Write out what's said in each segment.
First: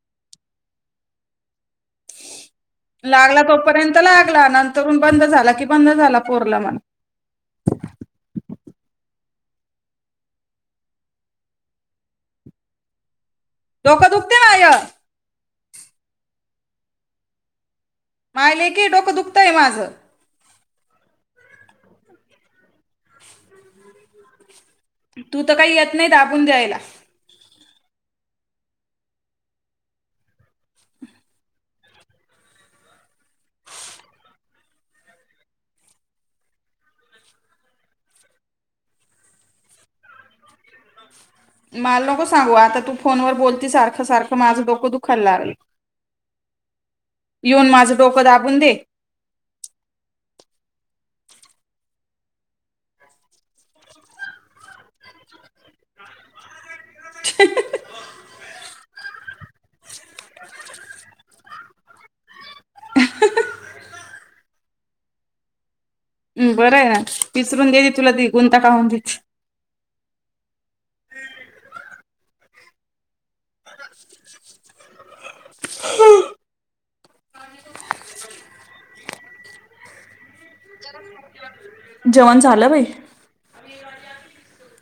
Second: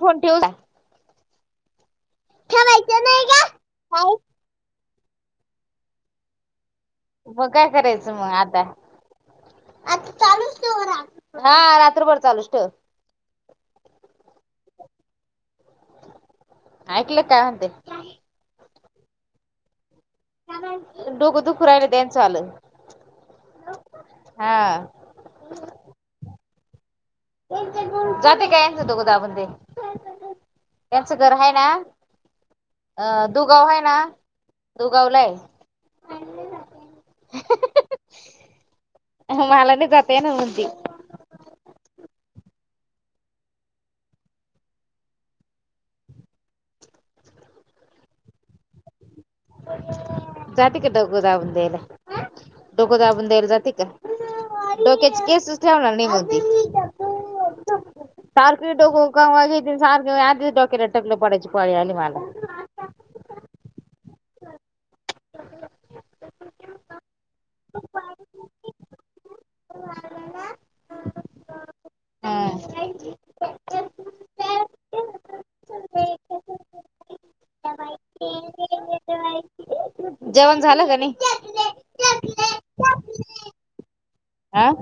Phone ठीवला. लागला तोपर्यंत लागला, नंतररुन बंद झाला की बंद झाला [unintelligible] मग काय करायचं मग आता चालूच ठेव रा. हा रात्रभर चालूच ठेवते. डोकं दुखतंय माय. ऐकले काय म्हणते. मायलेकी डोकं दुखतंय माझ. [unintelligible] डोकं दुखू राहिला त्यांचवल. हा तू तर काही येत नाही दाबून द्यायला. जाते काय डोकं दाबून दे. त्यांचं घर हाय ना अ दुगाव हाय ना? दुगावलाय. हंहंह, मला नाही जाता येनार म्हणते. मला नको सांगू आता तू फोनवर बोलती सारख सारख माझ डोक दुखायला लागल. येऊन माझ डोक दाबून दे. जाती का डोक दाबून द्यायला. डोक दाबून द्यायला जाती का? डोक्याची केसच ठेवणार नाही मग ती. सारखे डोक कंगवा घेते आणि सारख आधीच डोक्याला टकल पडायची पाळी आली मला. हंह हं, बरं आहे ना विसरून दे ती तुला ती गुंता काढून देते हा हम्म जेवण झाल का नाही? जेवण, झालं बाई. आं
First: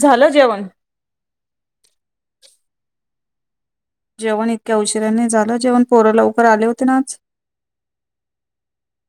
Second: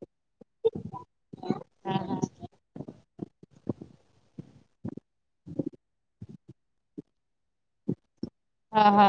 झाल जेवण. हा जेवण इतक्या उशिऱ्याने, झालं जेवण पोर लवकर आले होते ना आज हा, हा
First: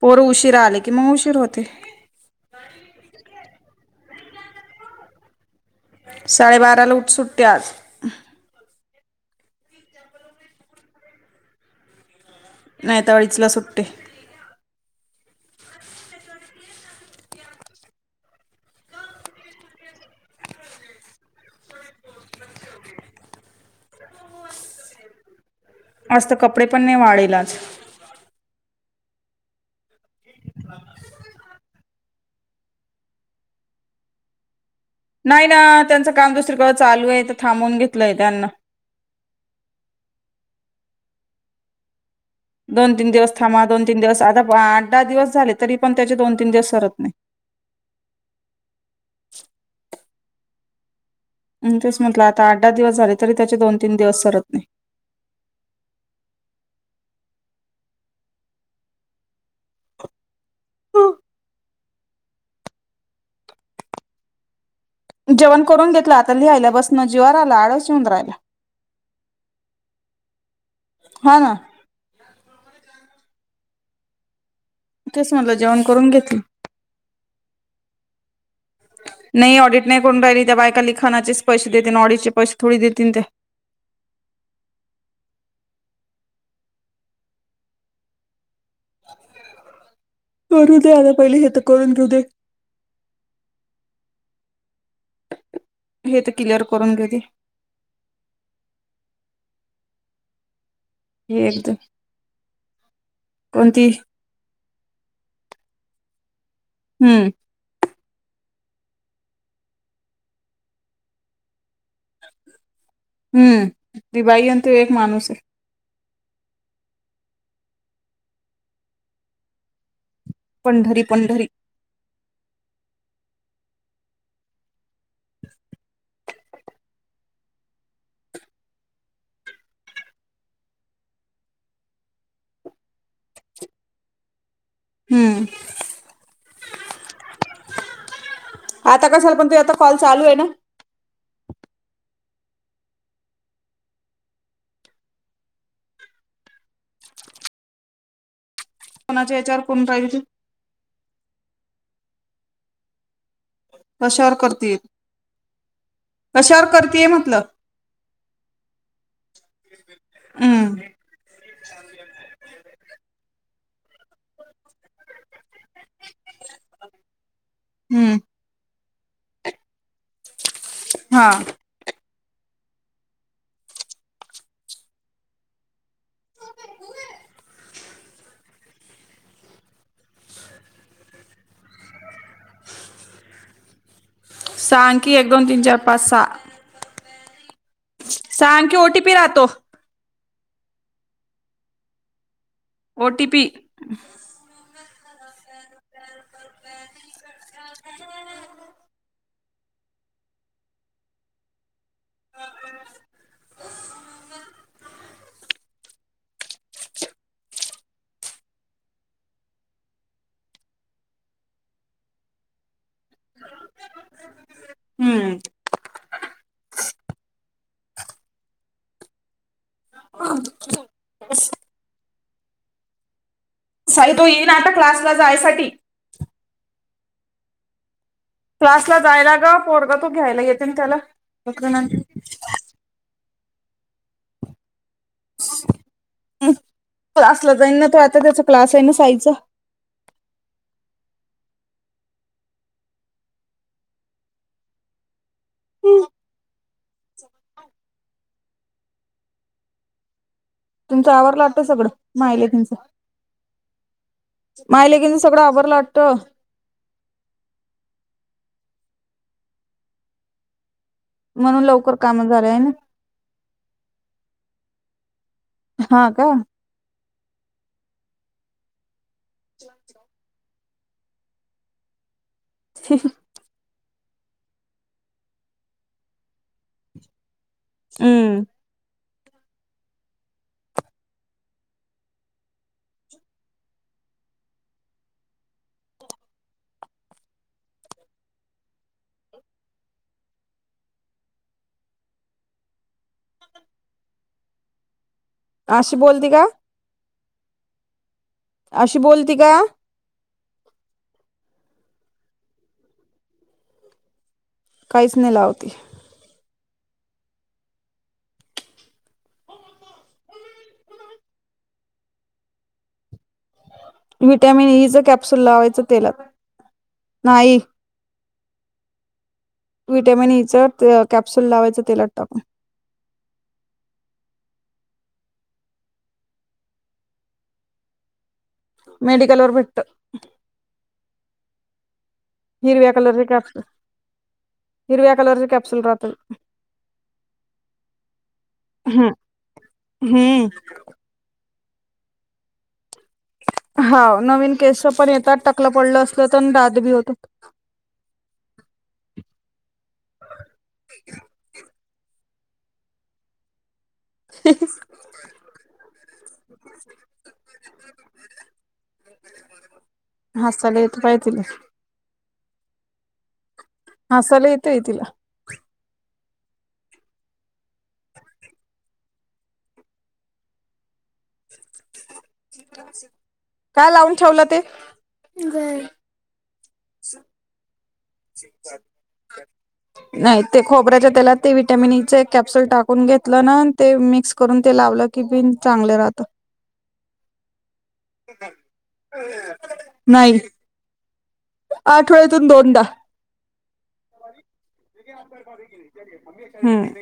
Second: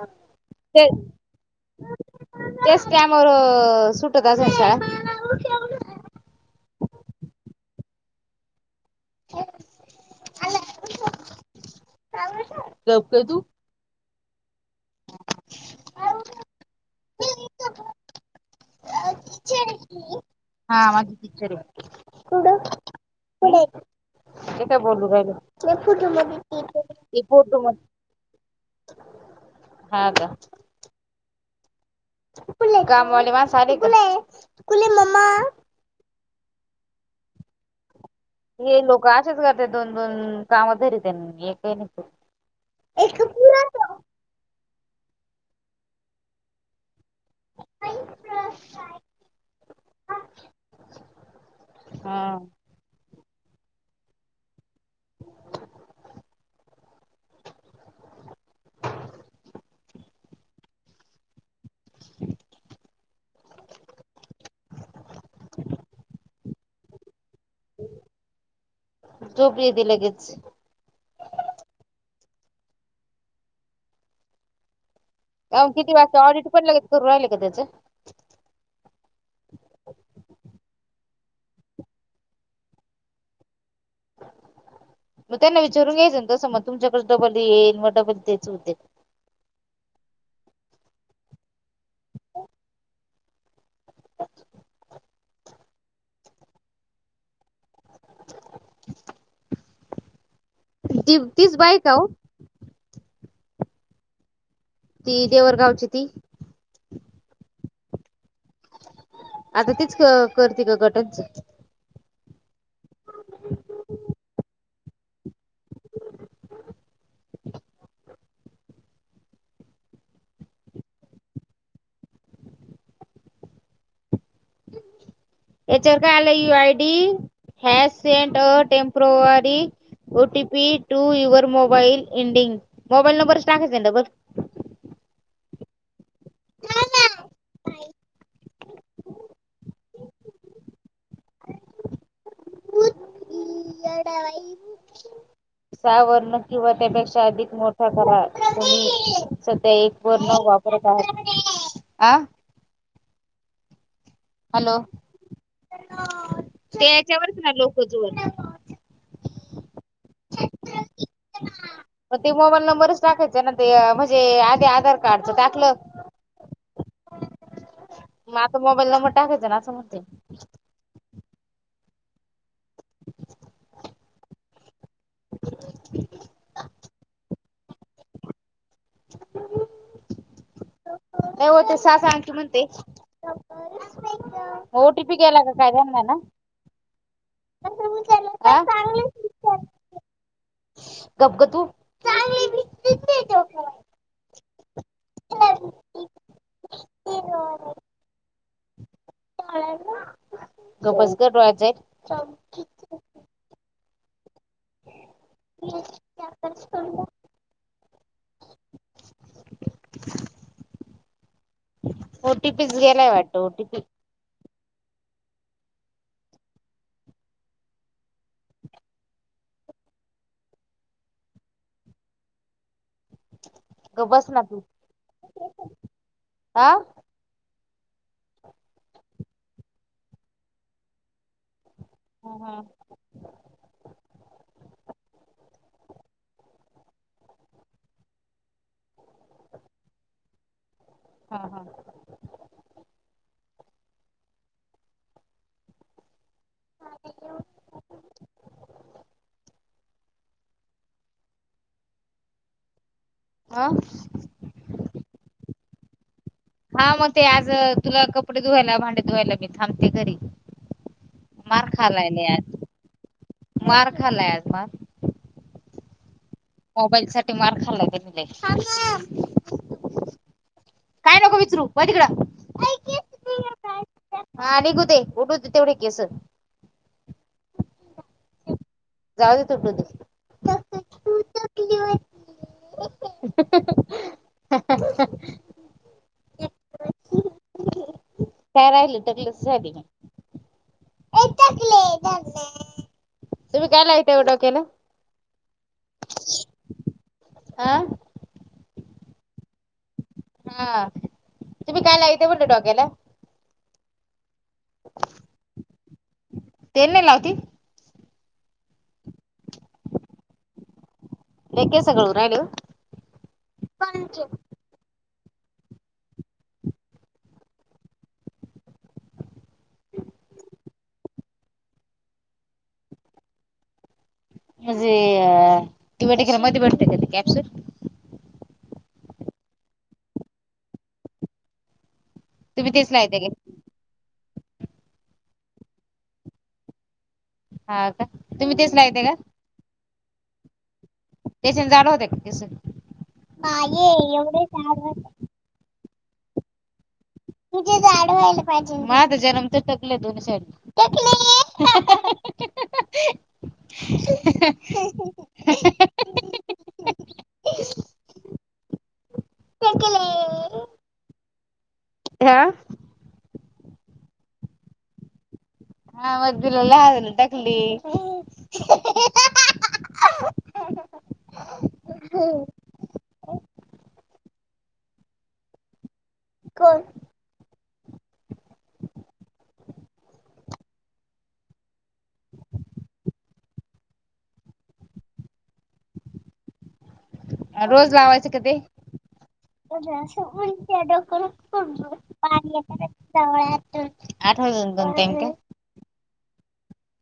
पोर उशीरा आले की मग उशीर होते. त्याच टाईमवर सुटत आसन शाळा. साडेबाराला उठ सुटते आज गप नाहीता काय तू अडीचला सुटते. हा माझी टिचर हॆ. ते काय बोलू राहिलो, आज तर कपडे पण नाही ते वाळेल आज फोटो हा, का कामवाले माणसं आले का? नाही ना त्यांचं काम दुसरीकळं चालू आहे, तर थांबून घेत हे लोक आशेच करत्यात दोन, दोन काम धरीतेन एकही नाय क दोन, तीन दिवस थांमा, दोन तीन दिवस, आता आठ दहा दिवस झाले तरी पण त्याचे दोन तीन दिवस सरत नाही. [unintelligible] तेच म्हटलं, हा आता आठ दहा दिवस झाले, तरी त्याचे दोन तीन दिवस सरत नाही. [unintelligible] हो जेवण करून घेतलं, आता लिहायला बसनं जीवार आलं, आळस येऊन राहिला. झोप येते लगेच. हा, ना तेच म्हटलं अ, जेवण किती करून वाजता, घेतलं ऑडिट पण लगेच करू राहिल का त्याच? नाही ऑडिट नाही करून राहिली, त्या बायका लिखाणाचेच पैसे देतील, ऑडिटचे पैसे थोडी देतील ते. [unintelligible] त्यांना विचारून घ्यायच ना तसं मग तुमच्याकडं डबल येईल, म डबल तेच होतय. करू दे, आता पहिले हे तर करून घेऊ दे. हे तर, क्लिअर करून घेऊ दे. ती हे तीच बाईक एकदम आहे काहो? कोणती? ती, देवरगावची ती? हम्म आता तेीच क करते का गटांच? हम्म, ती बाई अन तो एक माणूस आहे. पंढरी, पंढरी याच्यावर काय आलय, U I D has sent a temporary OTP to your mobile ending mobile number सांगायचा डबल हम्, आता कसंल पण ते आता कॉल चालू आहे ना? अडा [inaudible] सा वर्ण किंवा त्यापेक्षा अधिक मोठा घराळ कोणाच्या याच्यावर सध्या कोण एक राहिली तू पर न वापरत आहे. आ कशावर हॅलो करतील? ते याच्यावरच नाय लोक अजुन हम्म म, ते मोबाईल नंबरच टाकायचा त्यानंतर म्हणजे आधी आधार कार्डच टाकलं हम्म मग आता मोबाईल नंबर टाकायचा ना असं म्हणते हा [inaudible] [inaudible] नाही हो ‌ [unintelligible] सहा अंकी ओटीपी एक गेला दोन का तीन चार पाच काय [unintelligible] सांग की ओटीपी राहतो गप ग तू चालले मी ओटिपी ह [inaudible] [unintelligible] गप्प बस ग डोळ्यात जाईल र [unintelligible] [inaudible] ओटीपीच गेलाय वाटत ओटीपी हम्म [inaudible] साई तो बस येई ना तू आता क्लासला जायसाठी आ क्लासला जायला ग पोरगा तो घ्यायला येते ना त्याला हम् हम [unintelligible] क्लास आहे ना साईवचा हा हा तुमच आवरलं वाटतं सगळं मायलेकींचं हा मायलेकींचं सगळं आवरलं वाटतं हा मग ते आज तुला कपडे धुवायला भांडे धुवायला मी थांबते घरी म्हणून मार लवकर खालाय काम नाही झालंय आत ना मार खालाय आज मार हा का मोबाईल साठी मार खाल्लाय तेनी लय काय नको विचरू व्हय तिकडं [unintelligible] हा निघूते [unintelligible] तेवढे केस हम्म जाऊदे तुटूदे [unintelligible] काय राहिलं टकलच झाली तुम्ही काय लावता व डोक्याला आशी बोलती का हा अशी बोलती का हा तुम्ही काय लाविता म्हटलं डोक्याला काहीच नाही लावती तेल नाही लावती लय केस गळू राहिले व विटामिन ई च कॅप्सूल लावायचं तेलात नाही विटमिन ई चं ते कॅप्सुल लावायच तेलात टाकून म्हणजे अ ती बट कला मध्ये भेटते कधी कॅप्सर [unintelligible] मेडिकलूवर विट [unintelligible] तुम्ही हिरव्या तेच कलरचे लावताय कॅपसु हिरव्या कलरचे कॅप्सुल राहतल [unintelligible] हा का तुम्ही तेचला येत का [unintelligible] हम्म [unintelligible] जसे जाण होत कसे [unintelligible] हा नवीन केस पण येतात टाकलं पडलं असलं तर दाद बी होत- [inaudible] टकल दोन साट टकली [unintelligible] [unintelligible] हसालेेतो पाली [unintelligible] हह [unintelligible] ह सलेयेतयतीला [unintelligible] हा मधलेला ह ना टाकली [unintelligible] [unintelligible] काय लावून ठेवलं ते - [unintelligible] कोड [unintelligible] [unintelligible] नाही ते खोबऱ्याच्या त्याला ते विटॅमिन कॅप्सल टाकून घेतलं ना ते मिक्स करून त्या [unintelligible] लावलं की बि चांगले राहत [unintelligible] रोज लावायचं क नाही तेडक [unintelligible] आठवड्यातून दोनदा आठवण दन त्यां [unintelligible] हम् [unintelligible]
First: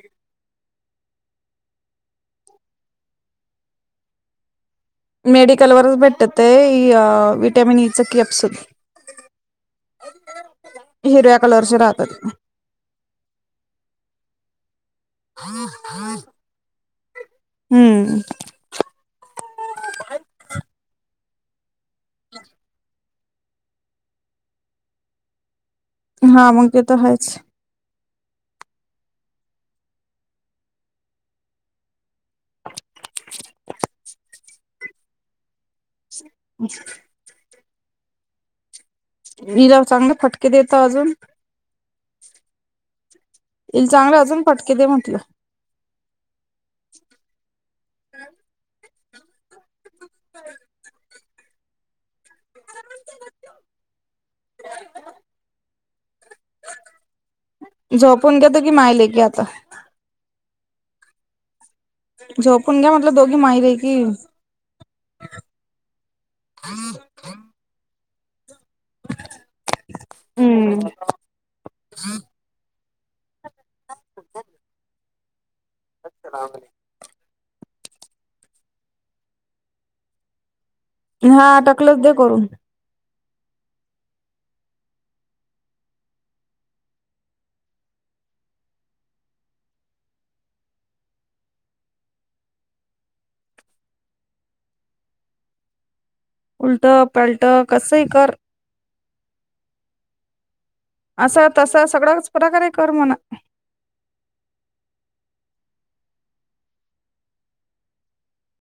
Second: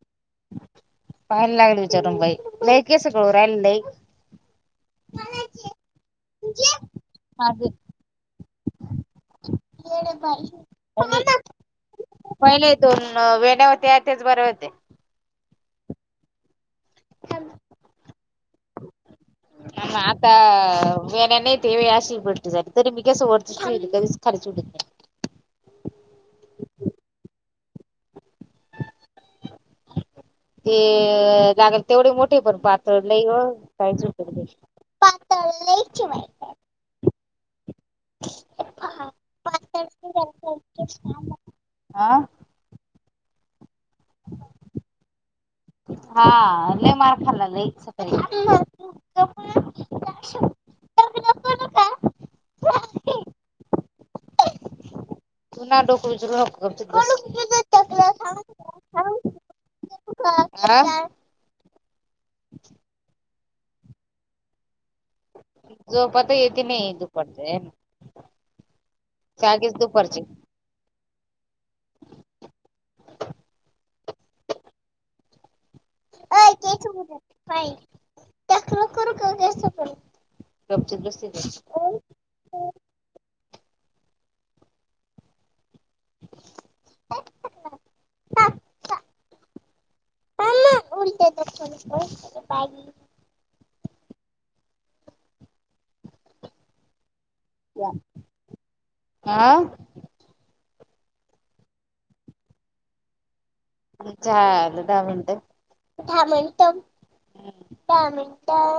पाहायला लागल विचारून बाई लई कस कळू राहिला लई [inaudible] मेडिकल वरच भेटतते माझे विटॅमिन ईचं कप्सल [unintelligible] ए बाई [unintelligible] कलरचे राहतात पहिले दोन वेड्या होते तेच बरे होते- [inaudible] ह हार [unintelligible] आ आता [unintelligible] ेण्या नाही ते वेशि पट्ट झाली तरी मी कसं वरतीच होईल कधीच खाच उडत नाही- [inaudible] हा अनकेत आहेच [unintelligible] ते लागल तेवढे मोठ [unintelligible] ठे पण पातळ ला काहीचट पातळची माहि [unintelligible] अच [unintelligible] [unintelligible] मला चांगलं फटके देत अजून हा [unintelligible] येल चांगलं अजून पटके ते म्हटलं [inaudible] हाले मार खालाच- [unintelligible] [unintelligible] तू ना डोकच हक्- [unintelligible] झोपून घ्याेतो कि मायले के आता [unintelligible] हा [unintelligible] झोपून घ्या म्हणलं दोघी मायरे की झो पता येत नाही दुपटतगच दुप [inaudible] करचे- [inaudible] [unintelligible] [unintelligible] हा बसते टक्कलच दे करून- [inaudible] [unintelligible] प उलट्या द बा [unintelligible] [unintelligible] उलट-पलट कसं ही कर. आ? असं तस सगळंच पटाकारे कर म्हण. झाल दहा मिनटं. दहा मिनट- दहा मिनटं.